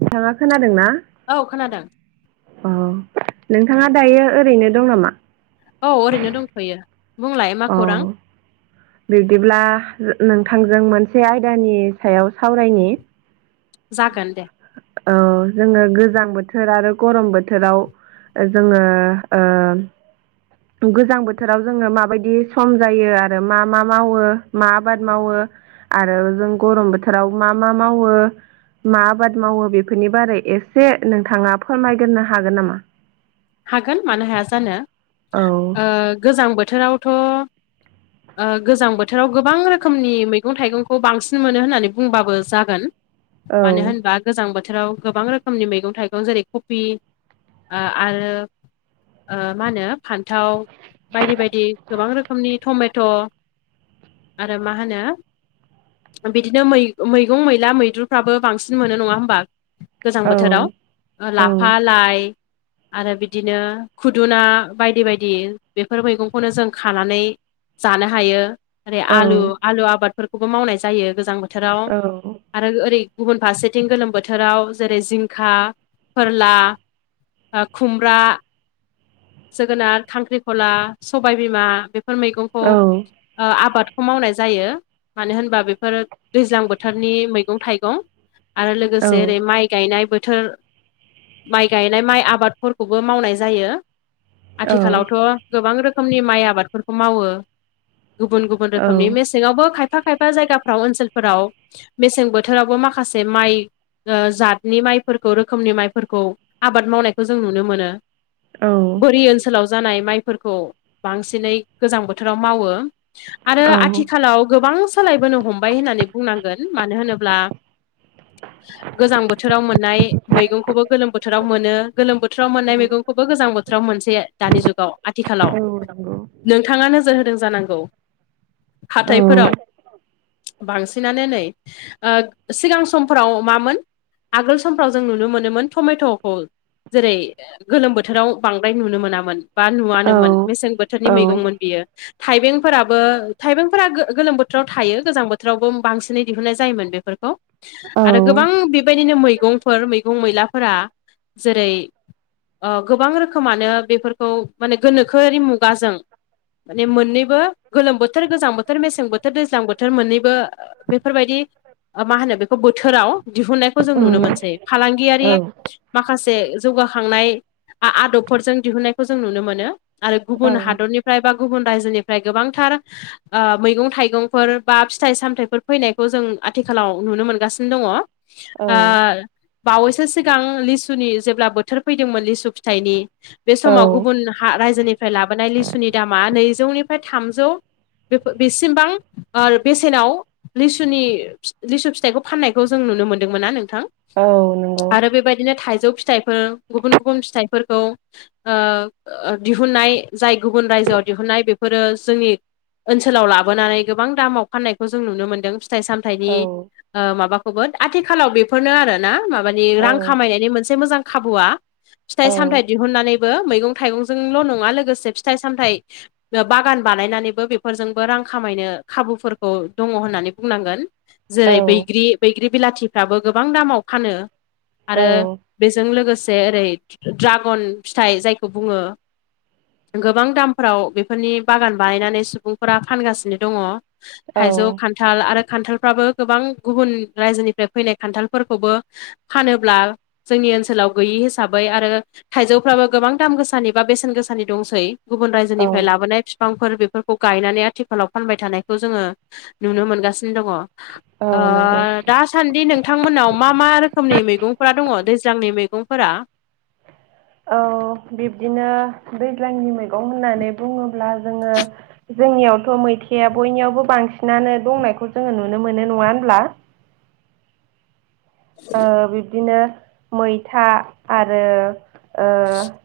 नोंथाङा खोनादोंना? औ खोनादों। औ नोंथाङा दायो ओरैनो दं नामा? औ ओरैनो दंथ'यो बुंलाय मा खौरां। बिबदिब्ला नोंथांजों मोनसे आयदानि सायाव सावरायनि। जागोन दे। औ जोङो गोजां बोथोर आरो गरम बोथोराव जोङो ओ गोजां बोथोराव जोङो माबायदि सम जायो आरो मा मा मावो मा आबाद मावो। आरो जों गरम बोथोराव मा मा मावो। मा आबाद मावो बेफोरनि बारै एसे नोंथाङा फोरमायग्रोनो हागोन नामा? हागोन मानो हाया जानो औ गोजां बोथोरावथ' गोजां बोथोराव गोबां रोखोमनि मैगं थाइगंखौ बांसिन मोनो होननानै बुंबाबो जागोन। मानो होनबा गोजां बोथोराव गोबां रोखोमनि मैगं थाइगं जेरै कफि आरो मा होनो फान्थाव बायदि बायदि गोबां रोखोमनि टमेट' आरो मा होनो बिदिनो मैगं मैला मैद्रुफ्राबो बांसिन मोनो नङा होमबा? गोजां औ बोथोराव। ओ औ लाफा लाइ आरो बिदिनो खुदुना बायदि बायदि बेफोर मैगंखौनो जों खानानै जानो हायो ओरै औ आलु आलु आबादफोरखौबो मावनाय जायो गोजां बोथोराव। आरो ओरै गुबुन फारसेथिं गोलोम बोथोराव जेरै जिंखा फोरला खुमब्रा, जोगोनार, खांख्रिखला, सबायबिमा बेफोर मैगं औ ओ आबादखौ मावनाय जायो। मानो होनबा बेफोरो दैज्लां बोथोरनि मैगं थाइगं। आरो लोगोसे ओरै माइ गायनाय बोथोर माइ गायनाय माइ आबादफोरखौबो मावनाय जायो। आथिखालावथ' गोबां रोखोमनि माइ आबादफोरखौ मावो गुबुन गुबुन रोखोमनि मे सेङावबो खायफा खायफा जायगाफ्राव ओनसोलफोराव मेसें बोथोरावबो माखासे माइ जतनि माइफोरखौ रोखोमनि माइफोरखौ आबाद मावनायखौ जों नुनो मोनो। बोरि ओनसोलाव जानाय माइफोरखौ बांसिनै गोजां बोथोराव मावो। आरो आथिखालाव गोबां सोलायबोनो हमबाय होननानै बुंनांगोन मानो होनोब्ला गोजां बोथोराव मोननाय मैगंखौबो गोलोम बोथोराव मोनो। गोलोम बोथोराव मोननाय मैगंखौबो गोजां बोथोराव मोनसेये दानि जुगाव आथिखालाव। नोंथाङा नोजोर होदों जानांगौ? हाथायफोराव बांसिनानो नै ओ सिगां समफोराव मामोन आगोल समफ्राव जों नुनो मोनोमोन थमेथ'खौ जेरै गोलोम बोथोराव बांद्राय नुनो मोनामोन बा नुवानोमोन मेसें बोथोरनि मैगंमोन बियो थाइबें फोराबो थाइबेंफोरा गो-गोलोम बोथोराव थायो गोजां बोथोरावबो बांसिनै दिहुननाय जायोमोन बेफोरखौ। आरो गोबां बेबायदिनो मैगं फोर मैगं मैलाफोरा जेरै ओ गोबां रोख खोमानो बेफोरखौ माने गोनोखोआरि मुगाजों माने मोननैबो गोलोम बोथोर गोजां बोथोर मेसें बोथोर दैज्लां बोथोर मोननैबो बेफोरबायदि ओ मा होनो बेखौ बोथोराव दिहुननायखौ जों नुनो मोनसै। फालांगियारि माखासे जौगाखांनाय आ-आदब फोरजों दिहुननायखौ जों नुनो मोनो आरो गुबुन हादरनिफ्राय बा गुबुन रायजोनिफ्राय गोबांथार ओ मैगं थाइगंफोर बा फिथाइ सामथायाइफोर फैनायखौ जों आथिखालाव नुनो मोनगासिनो दङ। ओ बावैसो सिगां लिसुनि जेब्ला बोथोर फैदोंमोन लिसु फिथाइनि बे समाव गुबुन हा रायजोनिफ्राय लाबोनाय लिसुनि दामा नैजौनिफ्राय थामजौ बेफो बिसिमबां ओर बेसेनाव लिसुनि लिसु फिथाइखौ फाननायखौ जों नुनो मोनदोंमोन ना नोंथां? औ नों आरो बेबायदिनो थाइजौ फिथाइफोर गुबुन गुबुन फिथाइफोरखौ ओ ओ दिहुननाय जाय गुबुन रायजोआव दिहुननाय बेफोरो जोंनि ओनसोलाव लाबोनानै गोबां दामाव फाननायखौ जों नुनो मोन्दों। फिथाइ सामथाइनि ओ माबाखौबोद आथिखालाव बेफोरनो आरोना। माबानि रां खामायनायनि मोनसे मोजां खाबुआ फिथाइ सामथाइ नानैबो मैगं थाइगंजोंल' नङा लोगोसे फिथाइ सामथाइ ओ बागान बानायनानैबो बेफोरजोंबो रां खामायनो खाबुफोरखौ दङ होननानै बुंनांगोन। जोरै बैग्रि बैग्रि बिलाथिफ्राबो गोबां दामाव फानो आरो बेजों लोगोसे ओरै ड्रागन फिथाइ जायखौ बुङो। गोबां दामफ्राव बेफोरनि बागान बानायनानै सुबुंफोरा फानगासिनो दङ। थाइजौ खान थाल आरो खान्थालफ्राबो गोबां गुबुन रायजोनिफ्राय फैनाय खान्थालफोरखौबो फानोब्ला जोंनि ओनसोलाव गैयि हिसाबै आरो थाइजौफ्राबो गोबां दाम गोसानि बा बेसेन गोसानि दंसै गुबुन रायजोनिफ्राय लाबोनाय फि फांफोर बेफोरखौ गायनानै आथिखालाव फानबाय थानायखौ जोङो नुनो मोनगासिनो दङ। ओ औ नंगौ दास सान्दि नोंथांमोनाव मा मा रोखोमनि मैगंफोरा दंङ दैज्लांनि मैगंफोरा? औ बिब्दिनो दैज्लांनि मैगं होननानै बुंङोब्ला जोङो जोंनियावथ' मैथाया बयनियावबो बांसिनानो दंनायखौ जोङो नुनो मोनो नङा होनब्ला? ओ बिब्दिनो मैथा आरो ओ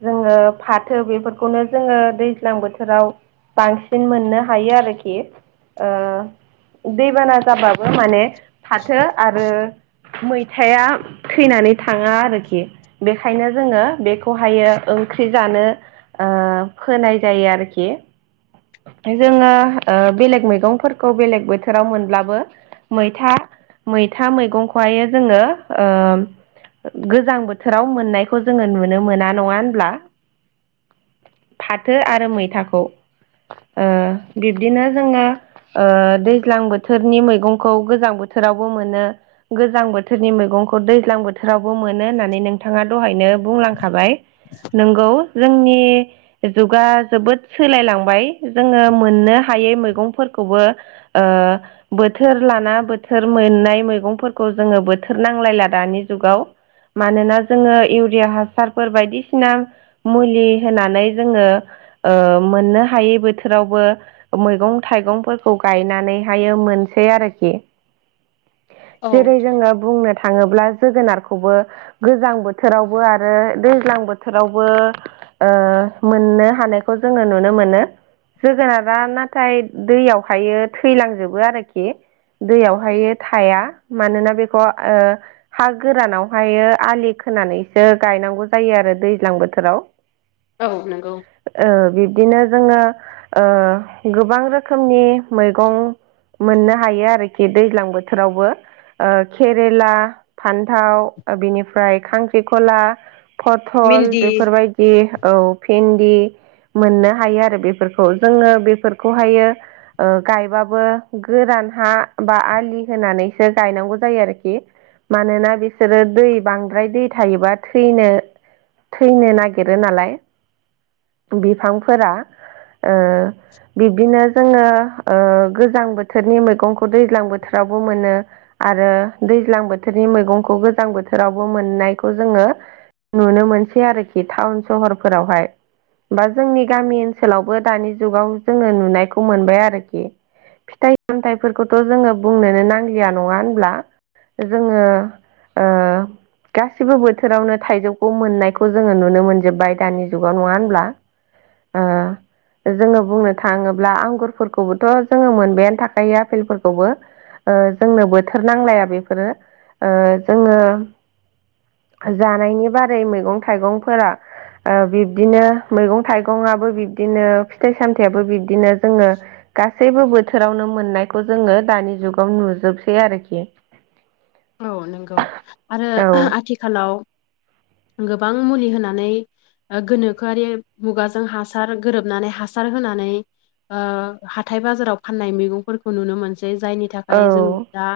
जोङो फाथो बेफोरखौनो जोङो दैज्लां बोथोराव बांसिन मोननो हायो आरोखि। ओ दैबाना जाबाबो माने फाथो आरो मै थाया थैनानै थाङा आरोखि। बेखायनो जोङो बेखौहायो ओंख्रि जानो ओ फोनाय जायो आरोखि। जोङो ओ बेलेग मैगंफोरखौ बेलेग बोथोराव मोनब्लाबो मैथा मैथा मैगंखौहाय जोङो ओ गोजां बोथोराव मोननायखौ जोङो नुनो मोना नङा होनब्ला? फाथो आरो मैथाखौ ओ-बिब्दिनो जोंङो। ओ-दैज्लां बोथोरनि मैगंखौ गोजां बोथोरावबो मोनो गोजां बोथ बोथोरनि मैगंखौ दैज्लां बोथोरावबो मोनो होननानै नोंथांङा दहायनो बुंलांखाबाय। नंगौ जोंनि। जुगा जोबोद सोलायलांबाय जोंङो मोननो हायै मैगंफोरखौबो। ओ बोथोर लाना बोथोर मोननाय मैगंफोरखौ जोंङो बोथ थोर नांलायला दानि जुगाव मानोना जोंङो इउरिया हासारफोर बायदिसिना। मुलि होनानै जोंङो ओ-मोननो हायै बोथोरावबो। मैगं थाइगंफोरखौ गायनानैहाय मोनसै आरोखि। औ जेरै जोंङो बुंनो थांङोब्ला जोगोनारखौबो। गोजां बोथोरावबो आरो दैज्लां बोथोरावबो। ओ-मोननो हानायखौ जोंङो नुनो मोनो। जोगोनारा नाथाय दैयावहायो थैलांजोबो आरोखि। दैयावहायो थाया मानोना बेखौ ओ हा गोरानावहायो आलि खोनानैसो गायनांगौ जायो आरो दैज्लां बोथोराव। [inaudible] औ नंगौ ओ-बिब्दिनो जोङो गोबां ओ-रोखोमनि मैगं मोननो हायो आरोखि दैज्लां बोथोरावबो। केरेला फान्थाव बिनिफ्राय खांख्रिखला। पटल भिन्दि बेफोरबायदि औ भन्दि। मोननो हायो आरो बेफोरखौ जोंङो बेफोरखौहायो। ओ गायबाबो गोरान हा बा आलि होनानैसो गायनांगौ। जायो आरोखि मानोना बिसोरो दै बांद्राय दै थायोबा थैनो। थैनो नागिरो नालाय बिफांफोरा ओ बिब्दिनो जोंङो ओ-गोजां बोथोरनि मैगंखौ दैज्लां बोथोरावबो मोनो। आरो दैज्लां बोथोरनि मैगंखौ गोजां बोथोरावबो मोननायखौ जोंङो। नुनो मोनसै आरोखि टाउन सहरफोरावहाय। बा जोंनि गामि ओनसोलावबो दानि जुगाव जोंङो नुनायखौ मोनबाय आरोखि। फिथाइ सामथाइफोरखौथ जोंङो बुंनोनो नांलिया नंङा होन ब्ला जोंङो ओ गासिबो बोथोरावनो थाइजौखौ मोननायखौ जोंङो नुनो मोनजोब्बाय दानि जुगाव नंङा होनोमब्ला। ओ जोंङो बुंनो थांङोब्ला आंगुरफोरखौबोथ जोंङो मोनबायानो थाखायो आपेलफोरखौबो। ओ-जोंनो बोथोर नांलाया बेफोरो ओ-जोंङो। जानायनि बारै मैगं थाइगंफोरा। ओ-बिब्दिनो मैगं थाइगंङाबो बिब्दिनो। फिथाइ सामथाययाबो बिब्दिनो जोंङो गासैबो बोथ बोथोरावनो मोननायखौ जोंङो दानि जुगाव नुजोबसै आरोखि। औ नंगौ आरो औ आथिखालाव गोबां मुलि होनानै। गोनोखोआरि मुगाजों हासार गोरोबनानै हासार होनानै। ओ-हाथाय बाजाराव फाननाय मैगंफोरखौ नुनो मोनसै। ज जायनि थाखाय औ जों दा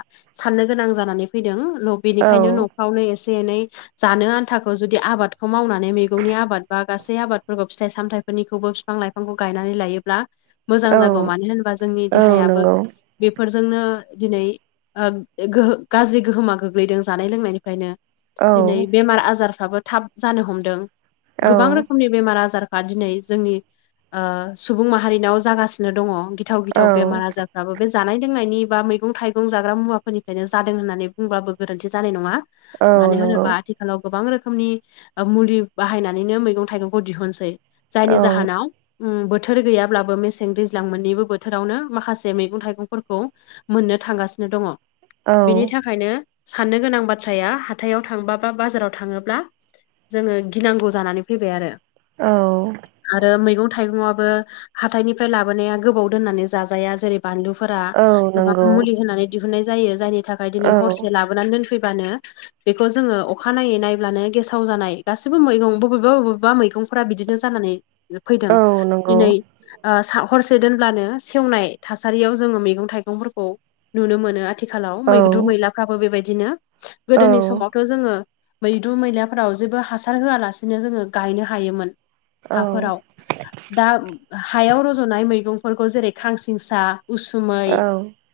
साननो गोनां जानानै फैदों न औ बेनिखायनो न वनो एसे एनै जानो आन्थाखौ जुदि आबादखौ मावनानै मैगंनि आबाद बा। गासै आबादफोरखौ फिथाइ सामथायाइनिखौबो बिफां लाइफांखौ गायनानै लायोब्ला। मोजां औ जागौ मानो होनबा जोंनि औ देहायाबो। नंगौ बेफोरजोंनो दिनै गोह गाज्रि गोहोमा गोग्लैदों जानाय लोंनायनिफ्रायनो। औ दिनै बेमार आजारफ्राबो थाब जानो हमदों औ गोबां रोखोमनि बेमार आजारफा दिनै जोंनि सुबुं माहारिनाव जागासिनो दङ। गिथाव औ गिथाव बेमार आजारफ्राबो बे जानाय लोंनायनि बा मैगं थाइगं जाग्रा मुवाफोरनिफ्रायनो। जादों होननानै बुंब्लाबो गोरोन्थि जानाय नङा औ मानो नंगौ होनोबा आथिखालाव गोबां रोखोमनि ओ मुलि बाहायनानैनो मैगं थाइगंखौ दिहुनसै। जायनि औ जाहोनाव ओम बोथोर गैयाब्लाबो मेसें दैज्लां मोननैबो बोथोरावनो माखासे मैगं थाइगंफोरखौ मोननो थांगासिनो दङ। बिनि औ थाखायनो साननो गोनां बाथ्राया हाथायाव थांब बा बाजाराव थाङोब्ला जोङो गिनांगौ जानानै फैबाय आरो। औ। आरो मैगं थाइगंआबो हाथथायनिफ्राय लाबोनाया गोबाव दोननानै जाजाया जेरै बानलुफोरा गोबां नंगौ मुलि होननानै दिहनाय जायो जायनि थाखाय औ दिनै हरसे ला बोनानै दोनफैबानो बेखौ जोङो अखा नायै नायब्लानो गेसाव जानाय गासिबो मैगं बबेबा बबेबा मैगं फ्रा बिदिनो जानानै फैदों औ नंगौ औ दिनै ओ सा हरसे दोनब्लानो सेवनाय थासारियाव जोङो मैगं थाइगंफोरखौ नुनो मोनो आथिखालाव औ मैद्रु मैलाफ्राबो बेबायदिनो औ गोदोनि समावथ' जोङो मैद्रु मैलाफोराव जेबो हासार होआलासिनो जोङो गायनो हायोमोन। हाफोराव दा हायाव रज'नाय मैगंफोरखौ जेरै खांसिंसा उसुमै औ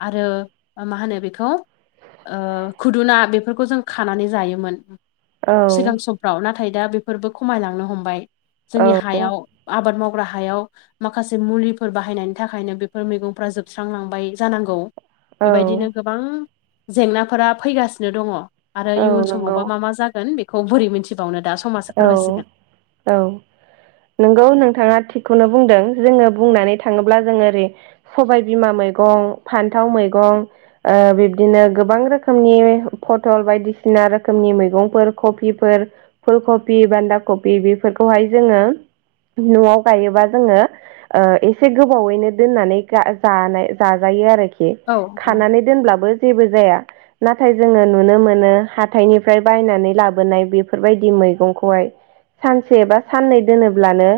आरो मा होनो बेखो ओ खुदुना बेफोरखौ जों खानानै जायोमोन सिगां सम फाव नाथाय दा बेफोरबो खमायलांनो हमबाय जोंनि हायाव आबाद मावग्रा हायाव माखासे मुलिफोर बाहायनायनि थाखायनो बेफोर मैगंफ्रा जोबस्रांलांबाय जानांगौ। बेबायदिनो गोबां जेंनाफोरा फैगासिनो दङ। आरो इयुन नंगौ समावबा मा मा जागोन बेखौ बोरै मिथिबावनो दा औ समासो फोरमायसिगोन। औ नंगौ नोंथाङा थिगखौनो बुंदों जोङो बुंनानै थाङोब्ला जोङो ओरै सबाय बिमा मैगं फान्थाव मैगं ओ बिब्दिनो गोबां रोखोमनि फटल बायदिसिना रोखोमनि मैगंफोर कफिफोर फुलकबि बान्दा कफि बेफोरखौहाय जोङो न'आव गायोबा जोङो ओ एसे गोबावैनो दोननानै जा-जानाय जा-जायो आरोखि औ औ खानानै दोनब्लाबो जेबो जाया। नाथाय जोङो नुनो मोनो हाथायनिफ्राय बायनानै लाबोनाय बेफोरबायदि मैगंखौहाय सानसे एबा साननै दोनोब्लानो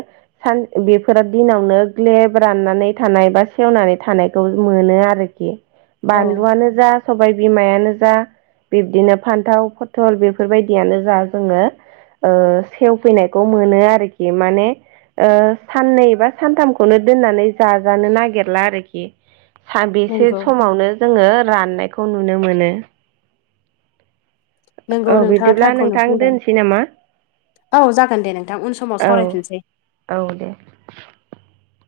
सान बेफोर दिनावनो ग्लेब राननानै थानाय बा सेवनानै थानायखौ मोनो आरो। औ बानलुवानो जास सबाय बिमायानो जा बिब्दिनो फान्थाव फथल बेफोरबायदियानो जा जोङो ओ सेवफैनायखौ मोनो आरोखि माने ओ साननै बा सानथामखौनो दोननानै जाजानो नागिरला आरोखि। साबेसे नंगौ समावनो जोङो राननायखौ नुनो मोनो। नोंगौ औ नोंथाङा बिदिब्ला थारखौनो नोंथां बुंदों। दोनसै नामा औ जागोन दे नोंथां उन समाव औ सावरायफिनसै। औ दे।